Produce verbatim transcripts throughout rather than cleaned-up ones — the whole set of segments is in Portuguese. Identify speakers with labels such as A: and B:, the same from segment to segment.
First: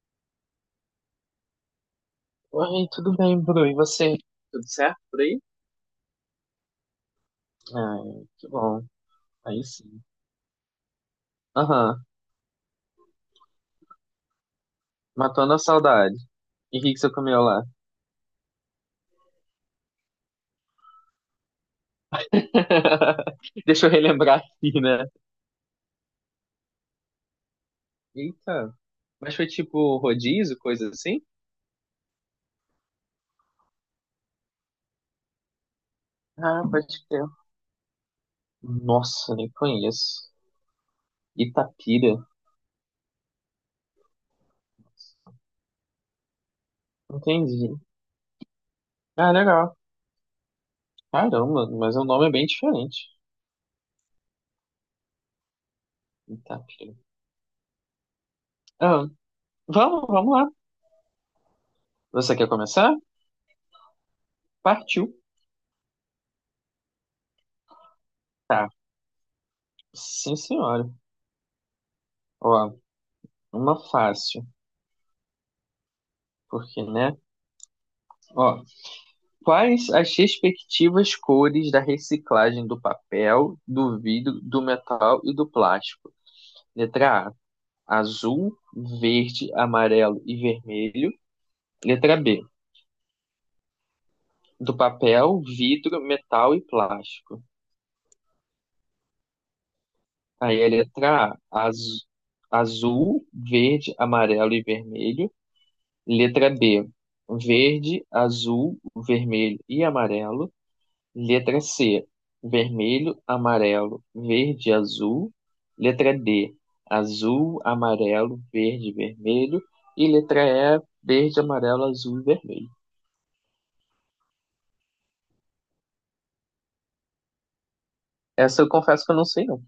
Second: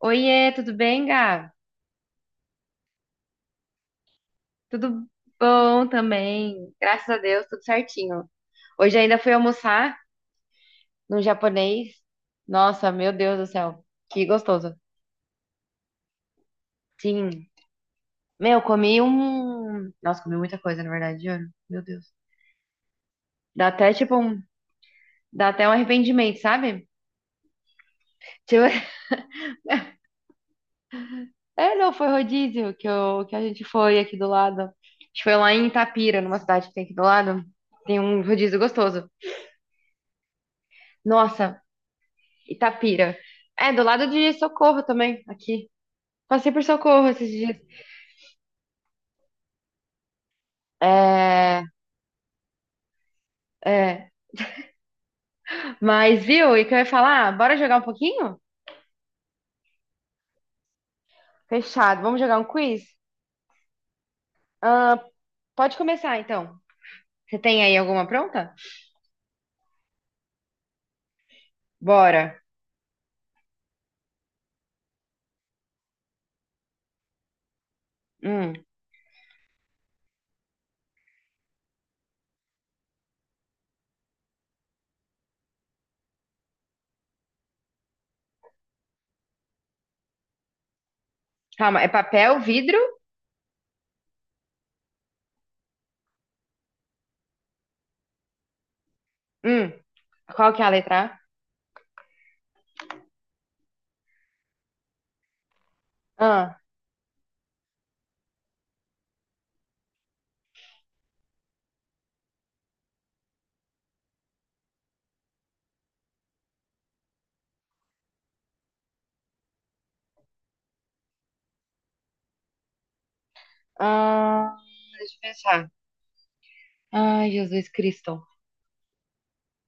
A: Oiê, tudo bem, Gá?
B: Oi, tudo bem, Bru? E você? Tudo certo
A: Tudo
B: por aí?
A: bom também. Graças a Deus, tudo certinho.
B: Ai, que bom.
A: Hoje ainda fui
B: Aí
A: almoçar
B: sim.
A: no japonês.
B: Aham,
A: Nossa, meu Deus do céu, que gostoso.
B: matando a saudade. E o que que você comeu
A: Sim.
B: lá?
A: Meu, comi um. Nossa, comi muita coisa, na verdade, juro. Meu Deus. Dá
B: Deixa eu
A: até tipo
B: relembrar
A: um.
B: aqui, né?
A: Dá até um arrependimento, sabe? Tipo.
B: Eita, mas foi tipo rodízio, coisa assim?
A: É, não, foi rodízio que, eu... que a gente foi aqui do lado. A gente foi lá em Itapira, numa
B: Ah,
A: cidade que tem
B: pode
A: aqui do
B: crer.
A: lado. Tem um rodízio gostoso.
B: Nossa, nem conheço.
A: Nossa.
B: Itapira.
A: Itapira. É, do lado de Socorro também, aqui. Passei por Socorro esses dias.
B: Entendi. Ah, legal.
A: É,
B: Caramba, mas o nome é bem diferente.
A: é. Mas, viu, e o que eu ia
B: Itapira.
A: falar? Bora jogar um pouquinho?
B: Ah, vamos, vamos lá.
A: Fechado. Vamos
B: Você
A: jogar um
B: quer
A: quiz?
B: começar?
A: Ah,
B: Partiu.
A: pode começar, então. Você tem aí alguma pronta?
B: Tá. Sim, senhora.
A: Bora.
B: Ó, uma fácil, porque, né?
A: Hum,
B: Ó, quais as respectivas cores da reciclagem do papel, do vidro, do metal e do plástico? Letra A, azul, verde, amarelo e vermelho.
A: calma, é
B: Letra
A: papel,
B: B,
A: vidro?
B: do papel, vidro, metal e plástico.
A: Hum, qual que
B: Aí
A: é
B: a
A: a letra A?
B: letra A, az- azul, verde, amarelo e vermelho. Letra
A: Ah,
B: B, verde, azul, vermelho e amarelo. Letra C, vermelho, amarelo, verde, azul. Letra D, azul, amarelo, verde, e vermelho. E letra E, verde, amarelo, azul e vermelho.
A: ah, deixa eu pensar. Ai, Jesus Cristo.
B: Essa eu confesso que eu não sei, não.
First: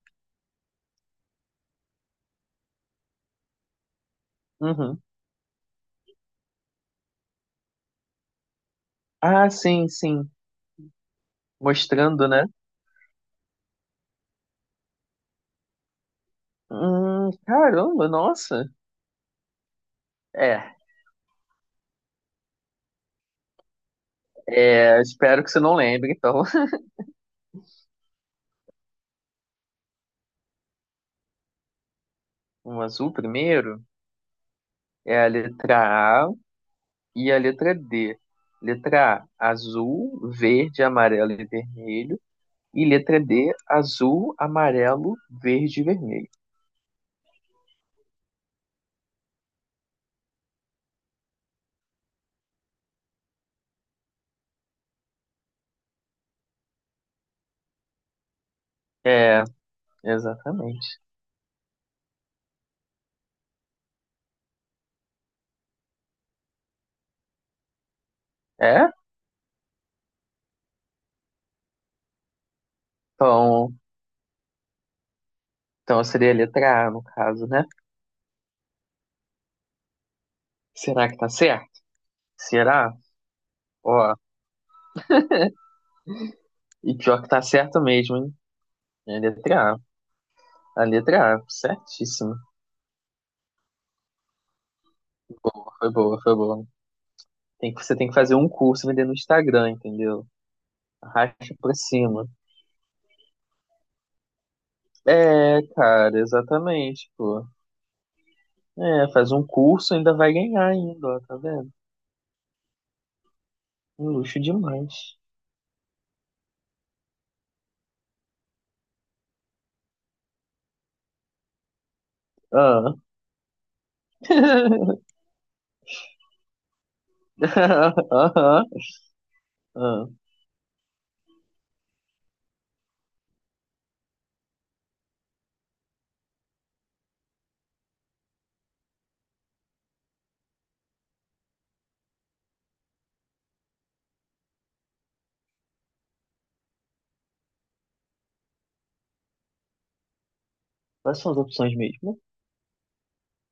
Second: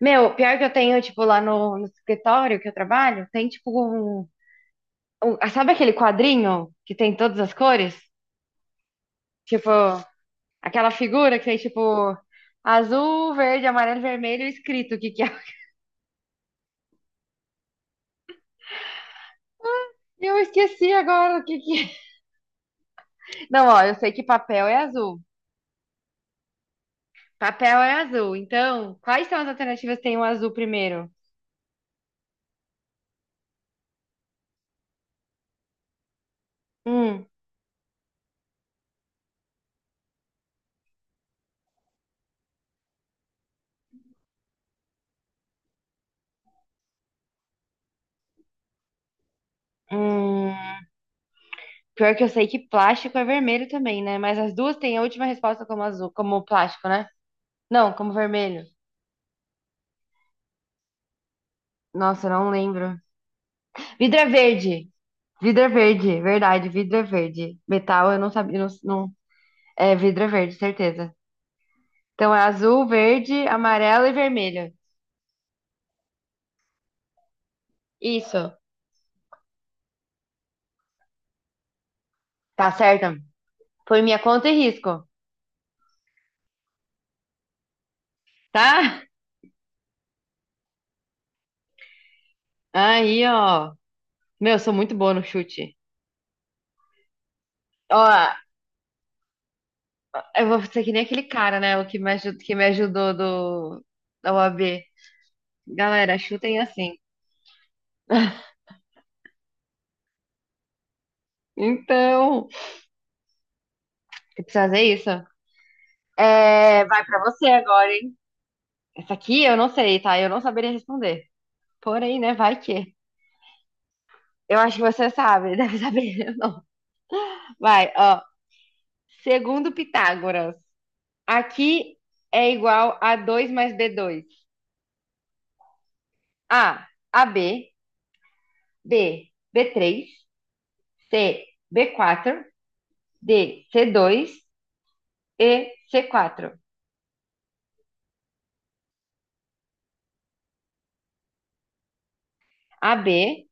A: Meu, pior que eu tenho, tipo, lá no, no escritório que eu trabalho, tem, tipo, um
B: Uhum.
A: um- ah, sabe aquele quadrinho que tem todas as cores?
B: Ah,
A: Tipo,
B: sim, sim.
A: aquela figura que tem tipo
B: Mostrando, né?
A: azul, verde, amarelo, vermelho escrito o que que é.
B: Hum, caramba, nossa.
A: Eu
B: É,
A: esqueci agora o que que é. Não, ó, eu sei que papel é
B: é,
A: azul.
B: espero que você não lembre, então.
A: Papel é azul. Então, quais são as alternativas que tem o azul primeiro?
B: O azul primeiro é a letra A
A: Hum,
B: e a letra D. Letra A, azul, verde, amarelo e vermelho. E letra D, azul, amarelo, verde e vermelho.
A: hum, pior que eu sei que plástico é vermelho também, né? Mas as duas têm a última resposta como azul, como plástico, né? Não, como vermelho.
B: É, exatamente.
A: Nossa, eu não lembro. Vidro é verde. Vidro é verde, verdade, vidro é verde. Metal, eu não sabia, não,
B: É?
A: não- é, vidro é verde, certeza. Então é azul, verde,
B: Então,
A: amarelo e vermelho.
B: então seria a letra A, no caso, né?
A: Isso,
B: Será que tá certo?
A: tá
B: Será?
A: certo. Foi
B: Ó,
A: minha conta e risco,
B: e pior que tá certo mesmo, hein?
A: tá?
B: É a letra A. A letra A, certíssimo.
A: Aí, ó. Meu, eu sou muito boa no chute.
B: Foi boa, foi boa. Tem que, você
A: Ó,
B: tem que fazer um curso e vender no Instagram, entendeu?
A: eu vou ser que nem aquele
B: Arrasta
A: cara,
B: pra
A: né? O que me
B: cima.
A: ajudou, que me ajudou do, da O A B.
B: É,
A: Galera,
B: cara,
A: chutem assim.
B: exatamente, pô. É, faz um curso ainda vai ganhar ainda, ó, tá vendo?
A: Então,
B: Um luxo
A: eu preciso fazer isso.
B: demais.
A: É, vai pra você agora, hein? Essa aqui eu não sei, tá? Eu não saberia responder. Porém, né? Vai que.
B: Ah,
A: Eu acho que você sabe, deve saber. Eu não. Vai,
B: Aham,
A: ó.
B: aham.
A: Segundo Pitágoras, aqui é igual a dois mais b dois A, AB, B, b três C, b quatro D, c dois e C quatro.
B: Quais são as opções mesmo?
A: AB,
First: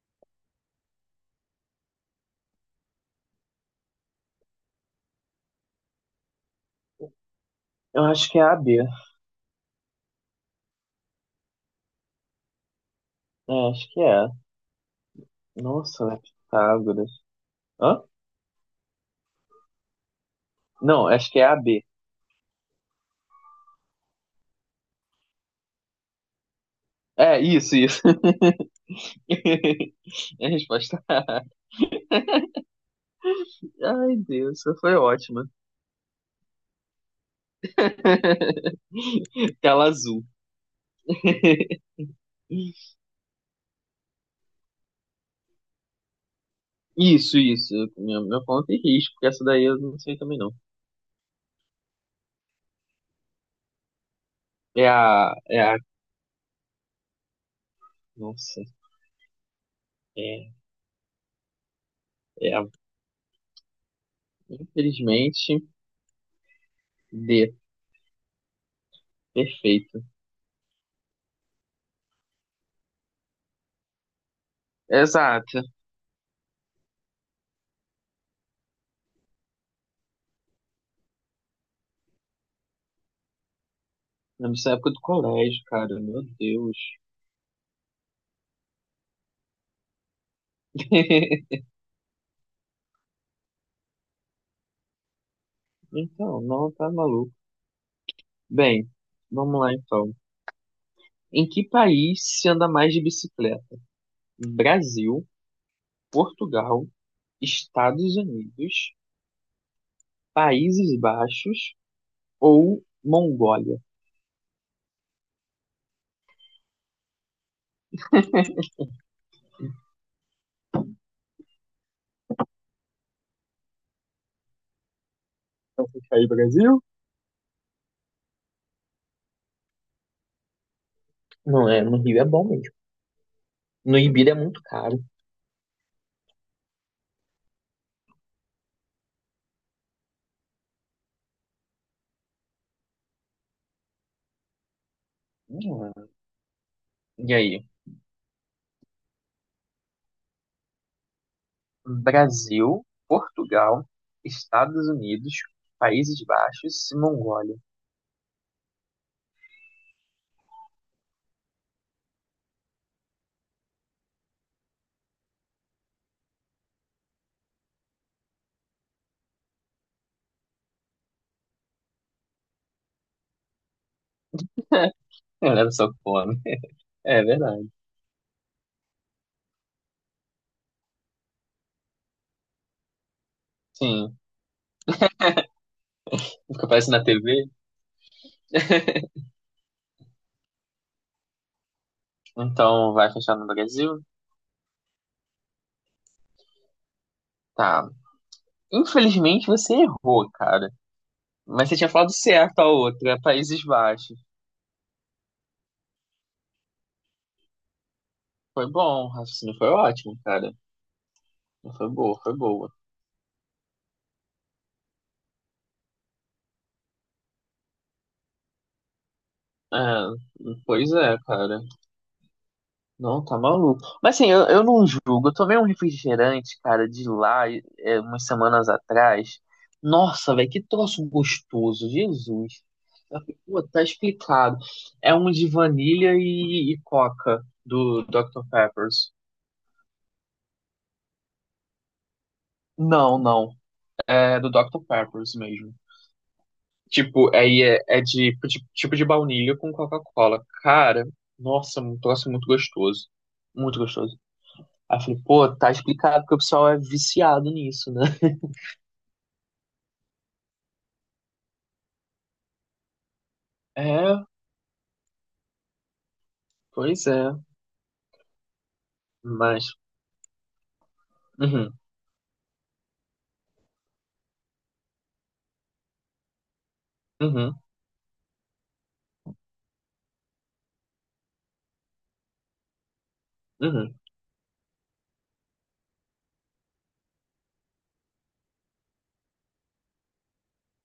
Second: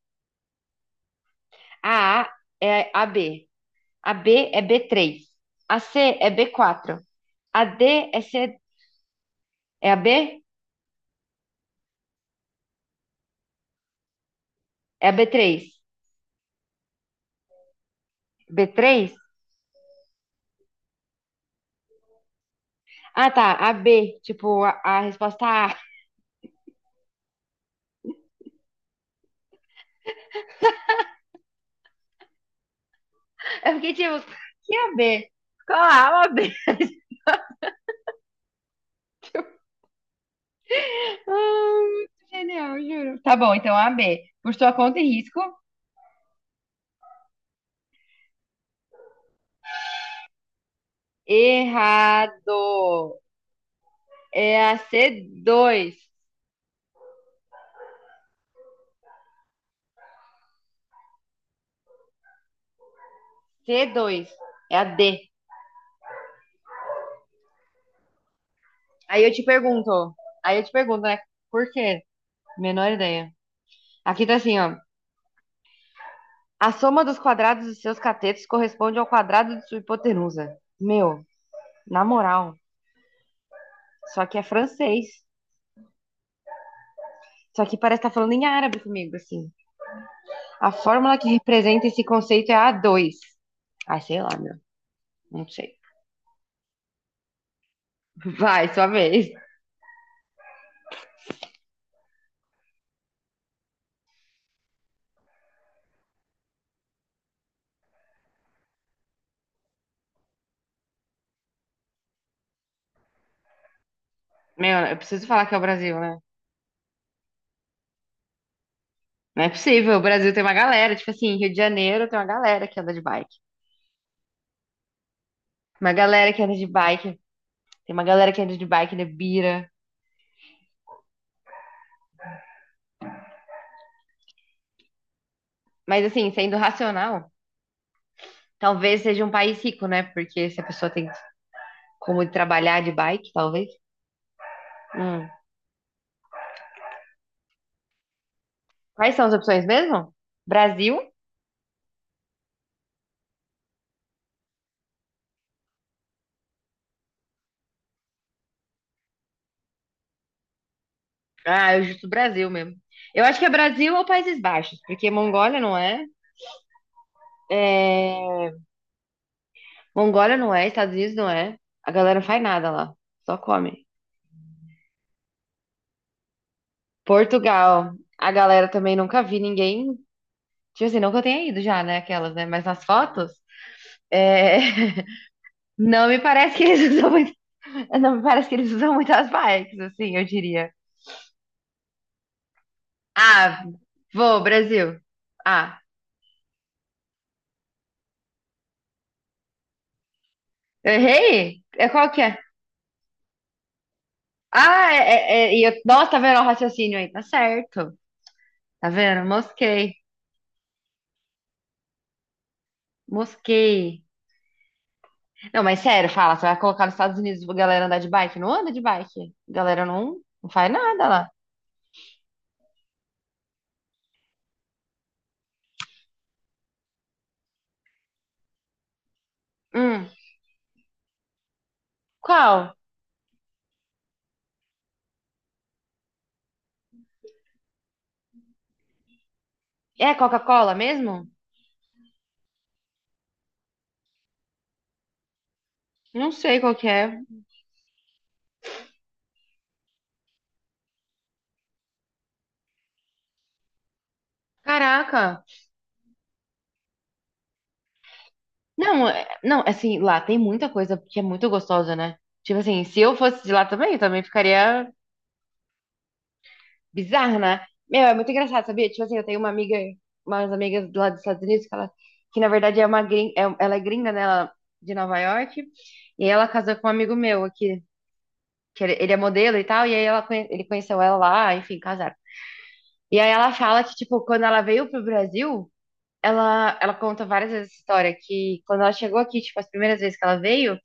A: a A é AB, AB é B três, AC é B quatro, AD
B: Eu
A: é
B: acho que é a
A: C,
B: B.
A: é AB,
B: É, acho que é.
A: é b três
B: Nossa, é Pitágoras. Hã?
A: b três
B: Não, acho que é a B.
A: Ah, tá. A B. Tipo, a, a resposta A.
B: É, isso, isso. É a resposta.
A: Eu fiquei
B: Ai,
A: tipo,
B: Deus,
A: que
B: essa
A: é A
B: foi
A: B?
B: ótima.
A: Qual A? A B.
B: Tela azul.
A: Ah, muito genial, juro. Tá bom, então A B. Por sua conta e risco.
B: Isso, isso. Meu, meu ponto e risco, porque essa daí eu não sei também não.
A: Errado. É a
B: É
A: c
B: a. É a.
A: dois.
B: Nossa. É, é a.
A: C dois. É a D.
B: Infelizmente, D.
A: Aí eu te
B: Perfeito.
A: pergunto. Aí eu te pergunto, né? Por quê? Menor ideia. Aqui tá assim, ó.
B: Exato.
A: A soma dos quadrados dos seus catetos corresponde ao quadrado de sua hipotenusa. Meu, na moral. Só que é
B: É, nessa época do
A: francês.
B: colégio, cara, meu Deus.
A: Só que parece estar falando em árabe comigo, assim. A fórmula que representa esse conceito é a dois. 2. Ai, sei lá, meu. Não sei.
B: Então, não, tá maluco.
A: Vai, sua
B: Bem,
A: vez.
B: vamos lá então. Em que país se anda mais de bicicleta? Brasil, Portugal, Estados Unidos, Países Baixos ou Mongólia?
A: Meu, eu preciso falar que é o Brasil, né? Não é possível. O Brasil tem uma galera. Tipo assim, Rio de Janeiro tem uma galera que anda de bike. Uma
B: Fica aí,
A: galera que anda de
B: Brasil?
A: bike. Tem uma galera que anda de bike na Bira.
B: Não é, no Rio é bom mesmo. No Ibira é muito caro.
A: Mas assim, sendo racional, talvez seja um país rico, né? Porque se a pessoa tem como trabalhar de bike, talvez. Hum.
B: Hum. E aí?
A: Quais são as opções mesmo? Brasil,
B: Brasil, Portugal, Estados Unidos, Países Baixos e Mongólia.
A: ah, eu justo Brasil mesmo. Eu acho que é Brasil ou Países Baixos, porque Mongólia não é. É, Mongólia não é, Estados Unidos não é. A galera não faz nada lá, só come.
B: Olha só que fome. É verdade.
A: Portugal, a galera também nunca vi ninguém. Tipo assim, não que eu tenha ido já, né? Aquelas, né? Mas nas fotos,
B: Sim,
A: é, não me parece que
B: fica
A: eles
B: aparecendo na
A: usam muito.
B: T V,
A: Não me parece que eles usam muitas bikes, assim, eu diria.
B: então vai fechar no
A: Ah,
B: Brasil.
A: vou, Brasil. Ah,
B: Tá. Infelizmente você errou, cara.
A: eu errei?
B: Mas você
A: É
B: tinha
A: qual
B: falado
A: que é?
B: certo a outra, Países Baixos.
A: Ah, é, é, é, e eu- nossa, tá vendo o raciocínio aí? Tá certo.
B: Foi
A: Tá
B: bom, o
A: vendo?
B: raciocínio foi
A: Mosquei.
B: ótimo, cara. Foi boa, foi boa.
A: Mosquei. Não, mas sério, fala, você vai colocar nos Estados Unidos pra galera andar de bike? Não anda de bike.
B: É,
A: Galera não, não faz
B: pois
A: nada
B: é,
A: lá.
B: cara. Não, tá maluco. Mas assim, eu, eu não julgo. Eu tomei um refrigerante, cara, de lá, é, umas semanas atrás.
A: Hum.
B: Nossa, velho, que troço gostoso, Jesus.
A: Qual?
B: Eu falei, pô, tá explicado. É um de vanilha e, e coca do doutor Peppers.
A: É Coca-Cola mesmo?
B: Não, não. É do doutor Peppers mesmo.
A: Não sei qual que é.
B: Tipo, aí é, é de, de- tipo de baunilha com Coca-Cola. Cara, nossa, um troço muito gostoso. Muito gostoso. Aí eu falei,
A: Caraca.
B: pô, tá explicado porque o pessoal é viciado nisso, né?
A: Não, é- não, assim, lá tem muita coisa que é muito gostosa, né? Tipo assim, se eu fosse de lá também, eu também
B: É,
A: ficaria
B: pois é.
A: bizarro, né? Meu, é muito engraçado, sabia? Tipo assim, eu tenho uma amiga,
B: Mas.
A: umas amigas lá dos Estados Unidos, que,
B: Uhum,
A: ela, que na verdade é uma gringa, ela é gringa, né? Ela, é de Nova York, e ela casou com um amigo meu
B: uhum,
A: aqui, que ele ele é modelo e tal, e aí ela, conhe- ele conheceu ela lá, enfim, casaram. E aí ela fala que,
B: uhum,
A: tipo, quando ela veio pro Brasil, ela, ela conta várias vezes essa história, que quando ela chegou aqui, tipo, as primeiras vezes que ela veio,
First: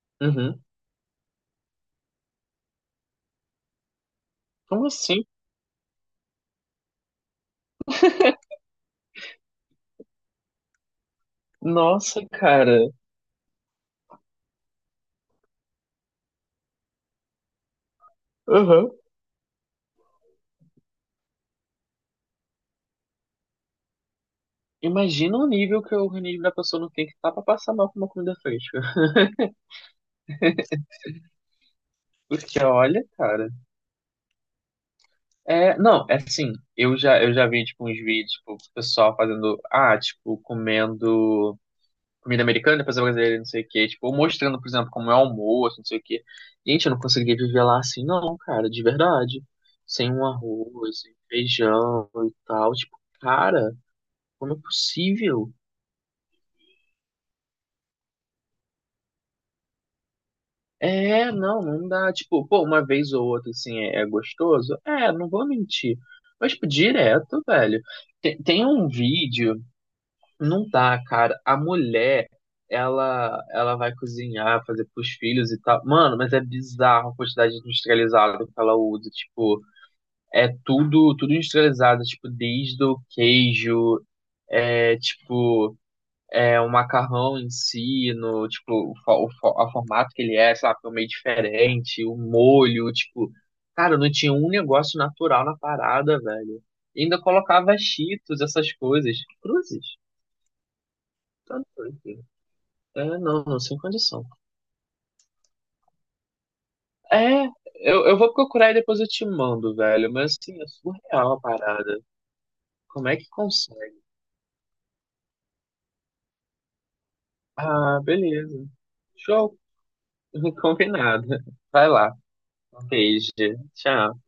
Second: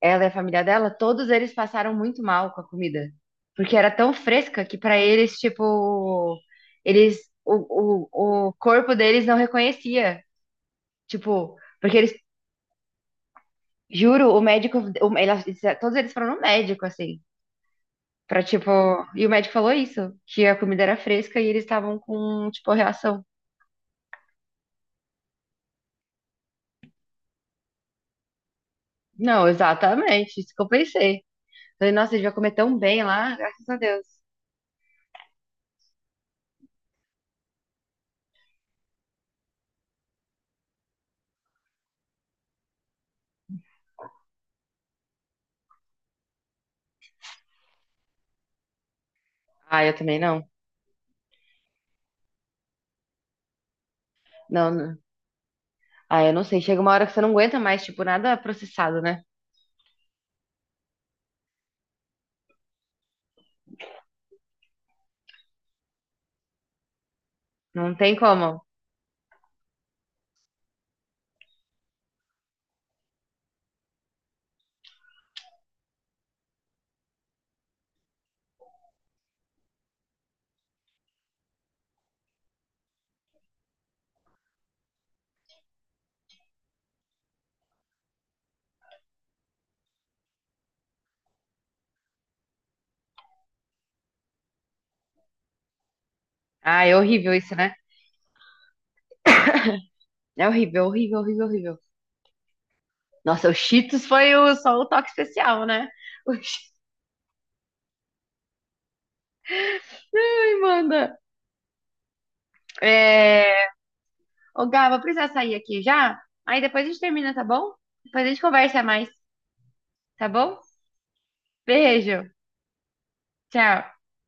A: ela e a
B: uhum.
A: família dela, todos eles passaram muito mal com a comida. Porque era tão fresca que
B: Como
A: pra
B: assim?
A: eles, tipo, eles o, o, o corpo deles não reconhecia. Tipo, porque eles,
B: Nossa, cara.
A: juro, o médico, o- ela- todos eles foram no médico, assim, pra, tipo,
B: Uhum.
A: e o médico falou isso, que a comida era fresca e eles estavam com, tipo, reação.
B: Imagina o nível que o organismo da pessoa não tem que estar pra passar mal com uma comida fresca.
A: Não, exatamente, isso que eu pensei. Falei, nossa, a gente vai comer
B: Porque
A: tão
B: olha,
A: bem lá,
B: cara.
A: graças a Deus.
B: É, não, é assim, eu já, eu já vi, tipo, uns vídeos, tipo, o pessoal fazendo, ah, tipo, comendo comida americana, depois a brasileira, não sei o quê. Tipo, ou mostrando, por exemplo, como é o almoço, não sei o quê. Gente, eu não conseguia viver lá assim, não, cara, de verdade.
A: Ah, eu
B: Sem
A: também
B: um
A: não.
B: arroz, sem feijão e tal. Tipo, cara, como é
A: Não,
B: possível?
A: ah, eu não sei. Chega uma hora que você não aguenta mais, tipo, nada processado, né?
B: É, não, não dá. Tipo, pô, uma vez ou outra, assim, é, é gostoso? É, não vou mentir. Mas, tipo, direto, velho.
A: Não tem
B: Tem,
A: como.
B: tem um vídeo. Não tá, cara. A mulher, ela, ela vai cozinhar, fazer pros filhos e tal. Mano, mas é bizarro a quantidade de industrializado que ela usa. Tipo, é tudo, tudo industrializado. Tipo, desde o queijo, é tipo, é o macarrão em si, no, tipo, o, fo- o, fo- o formato que ele é, sabe? É meio diferente, o molho, tipo. Cara, não tinha um negócio natural na parada, velho.
A: Ah, é
B: E ainda
A: horrível isso, né?
B: colocava cheetos, essas coisas. Cruzes.
A: É horrível, horrível, horrível,
B: Tá
A: horrível.
B: doido. É, não,
A: Nossa, o
B: não, sem
A: Cheetos
B: condição.
A: foi o- só o toque especial, né? O Cheetos
B: É, eu, eu vou procurar e depois eu te mando, velho. Mas assim, é
A: manda.
B: surreal a parada. Como é que
A: É.
B: consegue?
A: Ô, Gá, vou precisar sair aqui já. Aí depois a gente termina, tá bom?
B: Ah,
A: Depois a gente
B: beleza.
A: conversa mais,
B: Show.
A: tá bom?
B: Combinado. Vai lá.
A: Beijo.
B: Um beijo.
A: Tchau.
B: Tchau.